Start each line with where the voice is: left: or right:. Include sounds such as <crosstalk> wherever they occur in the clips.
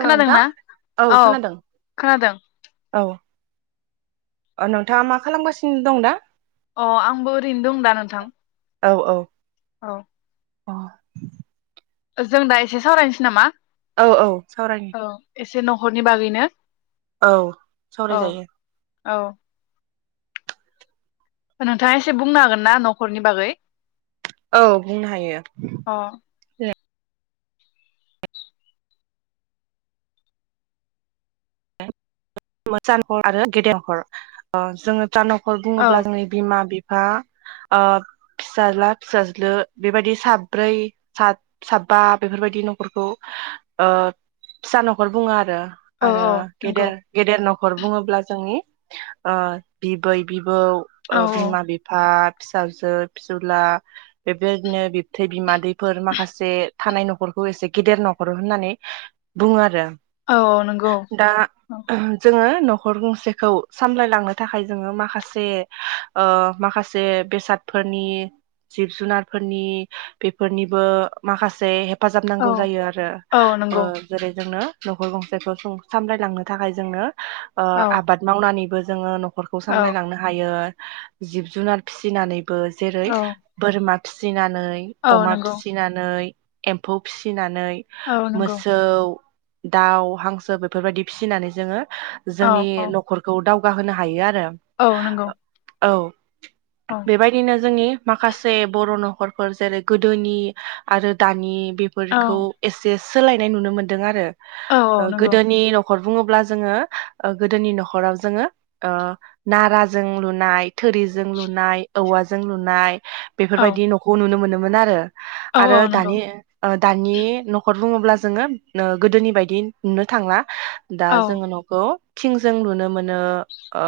left: खोनादोंना औ खोनादों
right: औ ओ नोंथांङा मा खालामगासिनो दं दा
left: अ आंबो ओरैनो दं दा नोंथां
right: औ औ
left: औ
right: अ
left: जों दा एसे सावरायनोसै नामा
right: औ औ सावरायनि
left: औ एसे नखरनि बागैनो
right: औ सावराय
left: औ
right: जायो।
left: औ। नोंथाङा एसे बुंनो हागोन ना नखरनि बागै?
right: औ बुंनो हायो।
left: अ
right: <inaudible> जोंङो <unintelligible> नखर
left: औ
right: बुङोब्ला जोंनि बिमा बि ओ फिसाज्ला फिसाज्लो बेबायदि साब्रै साबा बेफोरबायदि नखरखौ ओ फिसा नखर बुंङो आरो
left: औ
right: आरो
left: औ नंगौ।
right: गेदेर गेदेर नखर बुंङोब्ला जोंनि ओ बिबै औ
left: औ
right: ओ बिमा बिफा फिसाजो फिसौला बेबायदिनो बिबथै बिमादै फोर माखासे थानाय नखरखौ एसे गेदेर नखर होननानै बुंङो आरो।
left: औ नंगौ औ।
right: जोंङो नखर गंसेखौ सामलायलांनो थाखाय जोंङो माखासे ओ माखासे बेसादफोरनि जिब जुनारफोरनि बेफोरनिबो माखासे हेफाजाब नांगौ जायो आरो
left: औ
right: ओ
left: नंगौ
right: जेरै जोंनो नखर गंसेखौ सामलायलांनो थाखाय जोंनो ओ
left: औ
right: आबाद मावनानैबो <inaudible> नखरखौ
left: औ
right: सामलायलांनो हायो। जिब जुनार फिसिनानै बो जेरै
left: औ
right: बोरमा फिसिनानै
left: औ
right: अमा
left: नंगौ
right: फिसिनानै एम्फौ फिसिनानै
left: औ नंगौ
right: मोसौ दाउ हांसो बेफोरबायदि फिसिनानै जोङो
left: औ
right: जोंनि
left: औ
right: न'खरखौ दाव होनो हायो आरो
left: औ नंगौ
right: <inaudible> औ।
left: औ
right: बेबायदिनो जोंनि माखासे बर' न'खरफोर जेरै गोदोनि आरो दानि
left: औ
right: बेफोरखौ एसेस सोलायनाय नुनो मोनदों आरो
left: औ नंगौ
right: गोदोनि न न'खर बुङोब्ला जोङो गोदोनि न'खराव जोङो नाराजों लुनाय थोरिजों लुनाय औवाजों लुनाय
left: औ
right: बेफोरबायदि न'खौ नुनो मोनो मोन आरो
left: औ
right: आरो
left: औ नंगौ
right: दानि ओ दानि न'खर बुङोब्ला जोङो गोदोनि बायदि नुनो थांला दा
left: औ
right: जोङो न'खौ थिंजों नुनो मोनो ओ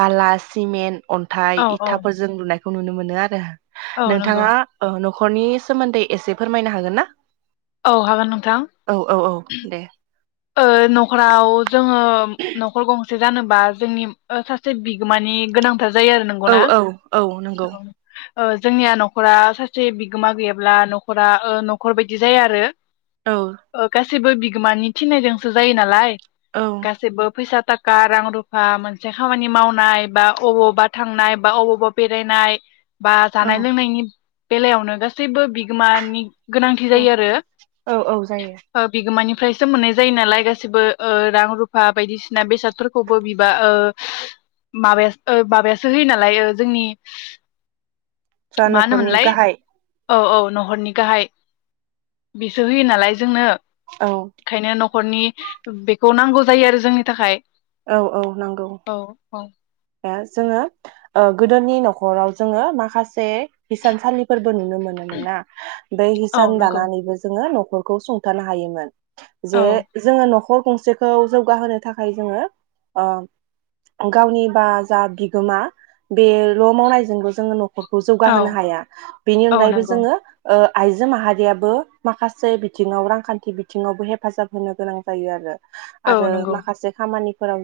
right: बाला सिमेन्ट
left: औ
right: अन्थाइ इथाफोरजों लुनाय खौ नुनो मोनो आरो
left: औ नंगौ
right: नोंथाङा औ न न'खरनि सोमोन्दै एसे फोरमायनो हागोन ना
left: औ हागोन नोंथां
right: औ औ औ दे
left: ओ न'खराव जोङो न'खर गं जानोबा जोंनि सासे बिगोमानि गोनां था जायो आरो
right: औ
left: नोंगौना
right: औ औ नंगौ
left: औ ओ जोंनिया न'खरा सासे बिगोमा गैयाब्ला न'खरा ओ न'खर बायदि जाया आरो।
right: औ।
left: सैबो बिगोमानि थिनायजोंसो जायो नालाय।
right: औ
left: गासैबो फैसा ताका रां रुफा मोनसे खामानि मावनाय बा अबावबा थांनाय बा अबावबा बेरायनाय। बा जानाय
right: औ
left: लोंनायनि बेलायावनो गासैबो बिगोमानि गोनांथि
right: औ
left: जायो आरो
right: औ औ जायो
left: ओ बिगोमानि सो मोननाय जायो नालाय गासिबो ओ रां रुफा बायदिसिना बेसादफोरखौबो बिबा ओ माबा माबासो होयो नालाय ओ जोंनि
right: जा
left: मा
right: न'खरनि
left: होनोमोनलाय
right: गाहाय।
left: औ औ न'खरनि गाहाय बेसो होयो नालाय जोंनो।
right: औ।
left: खरनि बेखौ नांगौ जायो आरो जोंनि थाखाय
right: औ औ नांगौ
left: औ औ
right: आ जोङो ओ दोनि नख'राव जोङो माखासे हिसानसालिफोर नुनो मोनोमोन ना बे
left: औ
right: हिसान
left: नंगौ
right: दानानैबो जोङो न' नखौ सुंथानो हायोमोन।
left: औ
right: जे जोङो नखौ गंसेखौ जौगाहोनो थाखाय जोङो ओं गावनि बा जा बिगोमा बेल' मावनायजोंबो जोङो न' फोर खौ
left: औ
right: जौगाहोनो हाया बेनि
left: औ
right: अनगायैबो
left: नंगौ
right: जोङो ओ आइजो माहारियाबो माखासे बिथिङाव रांखान्थि बिथिङावबो हेफाजाब होनो गोनां जायो आरो।
left: औ
right: आरो
left: नंगौ
right: माखासे खामानि फोराव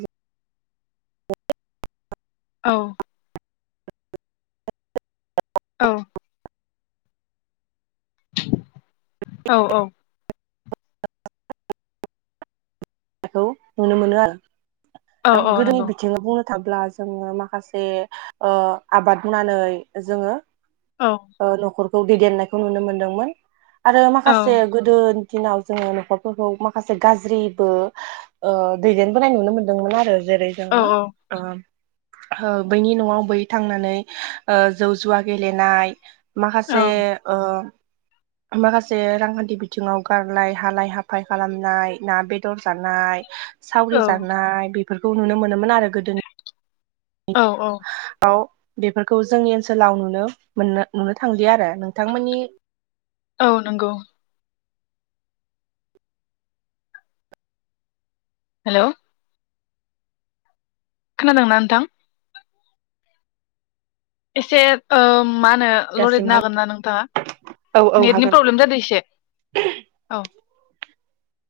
left: औ। औ। औ औ।
right: खौ नुनो मोनो आरो
left: औ
right: आं
left: औ
right: गोदोनि
left: नंगौ
right: बिथिङाव बुंनो थाब्ला जोङो माखासे ओ आबाद मावनानै जोङो
left: औ
right: ओ न'खर खौ दैदेननायखौ नुनो मोनदोंमोन। आरो
left: औ
right: माखासे गोदो दिनाव जोङो न'खरफोरखौ माखासे गाज्रि बो। ओ दैदेनबोनाय नुनो मोनदोंमोन आरो। जेरै
left: औ
right: जोङो ओं ओ बैनि न'आव बै थांनानै ओं जौ जुवा गेलेनाय
left: औ
right: माखासे ओ माखासे रांखान्थि बिथिङाव गारलाय हालाय हाफाय खालामनाय ना बेदर जानाय सावरि
left: औ
right: जानाय बि बेफोरखौ नुनो मोनोमोन आरो गोदोनि
left: औ औ
right: बेफोरखौ जोंनि ओनसोलाव नुनो मोननो नुनो थांलिया आरो नोंथांमोननि
left: औ नंगौ हेल' खोनादोंना नोंथां? एसे ओम मा होनो लरिटनो
right: दासिमहा
left: हागोन ना नोंथाङा?
right: औ औ
left: नेटनि
right: हागोन
left: प्रब्लेम जादों एसे औ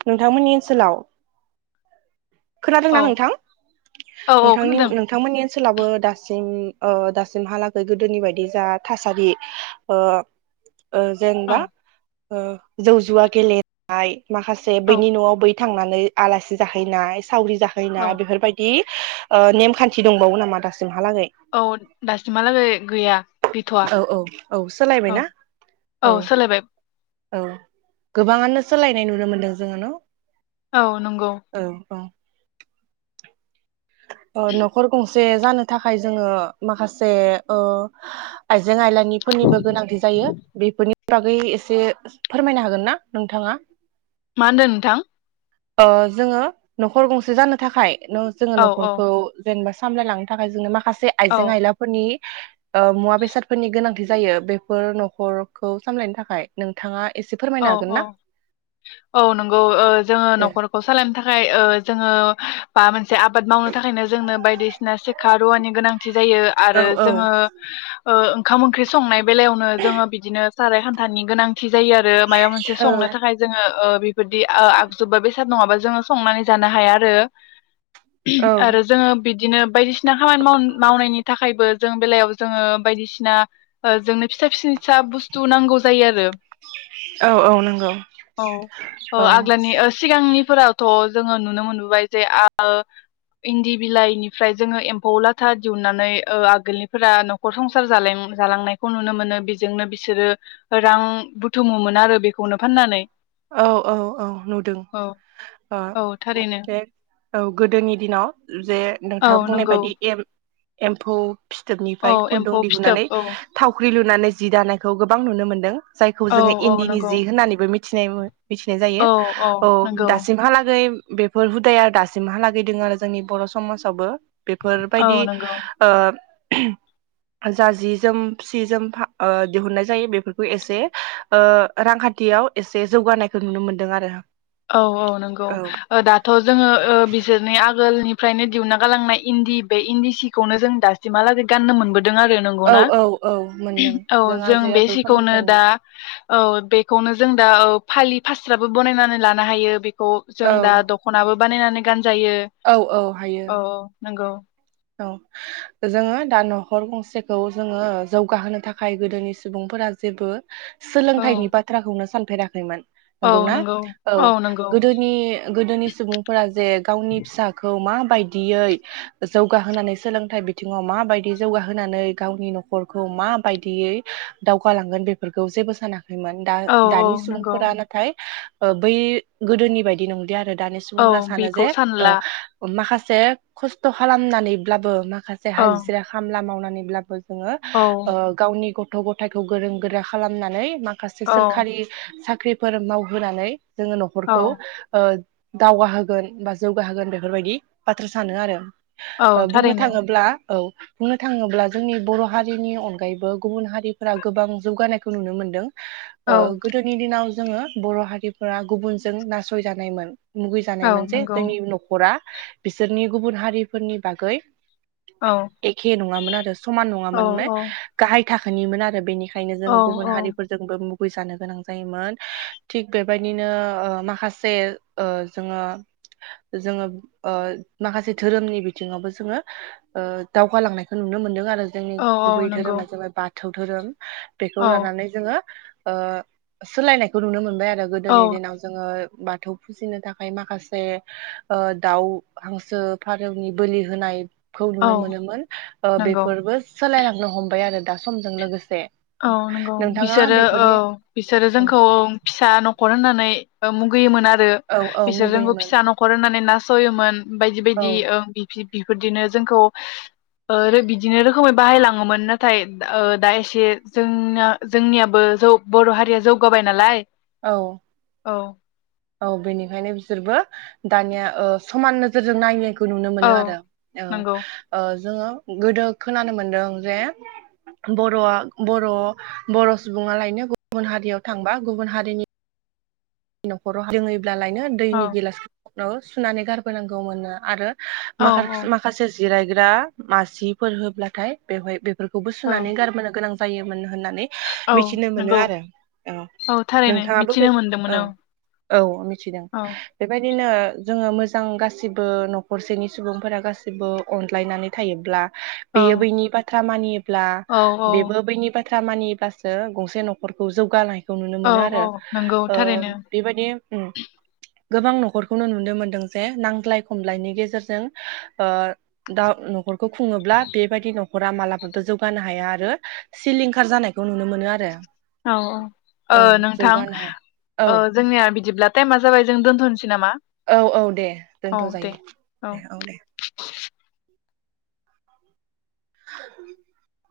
right: नोंथां मोननि ओनसोलाव
left: औ
right: खोनादोंना नोंथां
left: औ औ
right: नोंथांनि
left: खोनादों
right: नोंथांमोननि ओनसोलाबो दासिम ओ दासिमहालागै गोदोनि बायदि जा थासारि ओ ओ
left: औ
right: जेनबा ओ जौ जुवा गेलेनाय माखासे जे
left: औ
right: बैनि न'आव बै थांनानै आलासि जाहैनाय सावरि
left: औ
right: थाहैनाय बेफोरबायदि ओ नेमखान्थि दंबावो नामा दास
left: औ दासिमहालागै गैया गैथ'वा
right: औ औ औ
left: औ
right: सोलायबायना औ औ गोबाङानो सोलायनाय नुनो मोनदों जोङो न'
left: औ नंगौ
right: औ औ ओ न'खर गंसे जानो थाखाय जोङो माखासे ओ आ इजें आइलानि फोरनिबो गोनांथि जायो बेफोरनि बागै एसे फोरमायनो हागोन ना नोंथाङा?
left: मा होनदों नोंथां
right: ओ जोङो न'खर गंसे जानो थाखाय नो जोङो
left: औ
right: न' खौ जेनेबा सामलायलांनो थाखाय जोङो माखासे से
left: औ
right: आइजें आइलाफोरनि ओ मुवा बेसादफोरनि गोनांथि जायो बेफोर न'खरखौ सामलायनो थाखाय नोंथाङा एसे
left: औ
right: फोरमायनो हागोन
left: औ
right: ना
left: औ नंगौ जोङो
right: दे
left: न'खरखौ सालायनो थाखाय खाय ओ जोङो बा मोन से आबाद मावनो थाखायनो जोंनो बायदि सिना सेखा रुवानि गोनां थि जायो आरो
right: औ औ
left: जोङो ओ ओंखाम ओंख्रि संनाय बेलायावनो जोङो बिदिनो साराय हान्थानि गोनांथि जायो आरो मायबा मोनसे
right: औ
left: संनो थाखाय जोङो ओ बेबायदि ओ आगजोबा बेसाद नङाबा जोङो संनानै जानो हाया आरो
right: औ
left: आरो जोङो बिदिनो बायदिसिना खामानि माव मावनायनि थाखायबो जों बेलायाव जोङो बायदिसिना ओ जोंनो फिसा फिसि फिसा बुस्थु नांगौ जायो आरो
right: औ औ नंगौ
left: औ ओ
right: औ
left: आग्लानि ओ सिगांनि फोरावथ जोङो नुनो मोनबोबाय जे ओ इन्दि बिलाइनिफ्राय जोङो एम्फौ लाथा दिहोननानै ओ आगोलनिफ्रा नखर संसार जालांनायखौ नुनो मोनो बिजोंनो बिसोरो रां बोथोमो मोन। आरो बेखौनो फाननानै
right: औ औ औ नुदों
left: औ
right: ओ
left: औ थारैनो
right: ऐक औ गोदोनि दिनाव जे
left: औ
right: नोंथाङा बुंनाय
left: नंगौ
right: बायदि एम एम्फौ
left: औ
right: फिथोबनिफ्राय खुन्दुं
left: एम्फौ फिथोब
right: दिहुननानै
left: औ
right: थाव <unintelligible> लुनानै जि दानायखौ गोबां नुनो मोनदों जायखौ
left: औ
right: जोङो
left: औ
right: इन्दिनि
left: नंगौ
right: जि होननानैबो मिथि <unintelligible> मिथिनाय जायो
left: औ
right: औ
left: नंगौ
right: दासिमहालागै बेफोर हुदाया दासिमहालागै दोङो आरो जोंनि बर' समाजावबो
left: औ
right: बेफोरबायदि
left: नंगौ
right: ओ उम जा जि जोम सि जोम ओ दिहुननाय जायो बेफोरखौ एसे ओ रांखान्थियाव एसे जौगानायखौ नुनो मोन्दों आरो
left: औ औ नंगौ
right: औ
left: दाथ' जोङो बिसोरनि आगोलनि फ्रायनो दिउना गालांनाय इन्दि बे इन्दि सिखौनो जों दासिमहालागै गाननो मोनबोद दों आरो
right: औ
left: नंगौना
right: औ औ मोनदों
left: औ जों
right: आजै
left: बे
right: आजौ
left: सिखौनो
right: समनिफ्रायनो
left: दा औ बेखौनो जों दा औ फालि फास्राबो बानायनानै लान <unintelligible> हायो बे अ जों
right: औ
left: दा दख'नाबो बानाय नानै गान जायो
right: औ औ हायो
left: औ नंगौ
right: औ जोङो दा न'खर गंसेखौ जोङो जौगाहोनो थाखाय गोदोनि सुबुंफोरा जेबो
left: औ
right: सोलोंथाइनि बाथ्राखौनो सान। फेराखैमोन <unintelligible> नंगौ ना औ गोदोनि गोदोनि सुबुंफोरा जे गावनि फिसाखौ मा बायदियै जौगाहोनानै सोलोंथाइ बिथिङाव माबायदि जौगाहोनानै गावनि न'खरखौ माबायदियै दावगालांगोन बेफोरखौ जेबो सानाखै। द
left: औ औ
right: दानि
left: नंगौ
right: सुबुंफोरा नाथाय बै गोदोनि बायदि नंलि आरो। दानि
left: औ
right: सुबुंफोरा सानो
left: बेखौ
right: जे
left: सानला
right: माखासे जे खस्थ'। खालामनानैब्लाबो मा माखासे
left: औ
right: हाजिरा खामला मावना नै ब्लाबो। जोंङो
left: औ
right: ओ गावनि गथ। गथ' गथायखौ गोरों गोरा खालामनानै मा। माखासे
left: औ
right: सोरखारि सा ख्रिफोर मावहोनानै जोङो
left: औ
right: न'खरखौ ओ। दावगाहोगोन बा जौगाहोगोन बेफोरबायदि बाथ्रा सानो आरो।
left: औ
right: ओ बुंनो
left: थारैनो
right: थाङोब्ला। औ बुंनो थाङोब्ला जोंनि बर' हारिनि अनगायैबो गुबुन हारिफोरा गोबां जौगानायखौ नुनो मोनदों। ओ
left: औ
right: गोदोनि दिनाव। जोङो बर' हारिफोरा गुबुनजों नासयजानायमोन
left: औ
right: मुगैजानायमोन जे
left: नंगौ
right: जोंनि न'खरा बिसोरनि गुबुन हारि फोरनि बागै।
left: औ
right: एखे नङामोन आरो समान
left: औ
right: नङामोन मा गाहाय। थाखोनिमोन आरो बेनिखाय। खायनो
left: औ
right: जोङो गुबुन
left: औ
right: हारिफोरजोंबो मु। गुय गोनां जायोमोन थिग बेबायदिनो ओ माखासे ओ जोङो जोङो ओ माखासे धोरोमनि। बिथिङावबो जोङो ओ दावगालांनायखौ नुनो मोनदों आरो। जोंनि
left: औ
right: गुबै
left: औ नंगौ
right: धोरोमा जाबाय बाथौ। बाथौ धोरोम बेखौ
left: औ
right: लानानै जोङो ओ सोलायनायखौ नुनो मोनबाय आरो आरो
left: औ
right: गोदोनि दिनाव जोङो बाथौ फुजिनो थाखाय माखासे ओ दाउ हांसो फा रौनि बोलि होनाय खौ
left: औ
right: नुनो मोनोमोन ओ
left: नंगौ
right: बेफोरबो सोलायलांनो हमबाय आरो दा समजों लोगोसे
left: औ नंगौ
right: नोंथाङा
left: बिसोरो औ
right: बेफोरनि
left: बिसोरो जोंखौ फिसा न'खर होनना नै बा मुगैमोन आ रो
right: औ औ
left: बिसोरजोंबो
right: मुगैयोमोन
left: फिसा न'खर होननानै ना सयोन बायदि
right: औ
left: बायदि ओं बिदि बेफोरदिनो जोंखौ ओ बिदिनो रोखोमै बाहाय लाङोमोन ना थाय दा एसे जोंना जोंनियाबो जौ बर' हारिया जौगाबाय नालाय
right: औ
left: औ
right: औ बेनिखायनो बिसोरबो दानिया ओ, समान नोजोरजों नाय खौ नुनो
left: औ
right: मोनो आरो औ
left: नंगौ
right: ओ जोङो गोदो खोनानो मोनदों जे बर'आ बर' बर' सुबुङालायनो गुबुन हारियाव थांबा गुबुन हा रिनि न'खराव <inaudible> ब्ला लायनो
left: औ
right: दैनि गिलास खौ सुनानै गारबोनांगौ मोननो आरो
left: औ
right: मा
left: औ
right: माखासे जिरायग्रा मासिफोर होब्लाथाय बेवहाय बे <inaudible> फोरखौबो
left: औ
right: सुनानै गारबोनो गोनां जायोमोन होननानै
left: औ
right: मिथिनो मोनो
left: नंगौ
right: आरो
left: औ थारैनो
right: नोंथाङाबो बे
left: मिथिनो मोनदों।
right: औ औ मिथिदों बेबाय दिनो जोङो मोजां गासिबो न'खरसेनि सुबुंफोरा गासैबो अनज्लायनानै थायोब्ला
left: औ
right: बेयो बैनि बाथ्रा खामानि ब्ला,
left: औ
right: बेबो बैनि बा बाथ्रा मानिब्लासो गंसे न'खरखौ जौगानाय खौ नुनो
left: औ
right: मोनो
left: औ
right: आरो
left: नंगौ
right: ओ
left: थारैनो
right: बेबायदि अम गोबां न'खरखौनो नुनो मोनदों जे नांज्लाय खमज्लयनि गेजेरजों ओ दा न'खरखौ खुङोब्ला बेबायदि न'खरा मालाबाबो जौगानो हाया आरो सिलिंखार जानायखौ नुनो मोनो आरो
left: औ औ
right: औ
left: ओ नोंथां
right: जौगानो हाया औ
left: ओ जोंनिया बिदिब्ला टाइमआ जाबाय जों दोनथ'सै
right: औ औ दे दोनथ
left: दे
right: जायो दे औ दे <inaudible>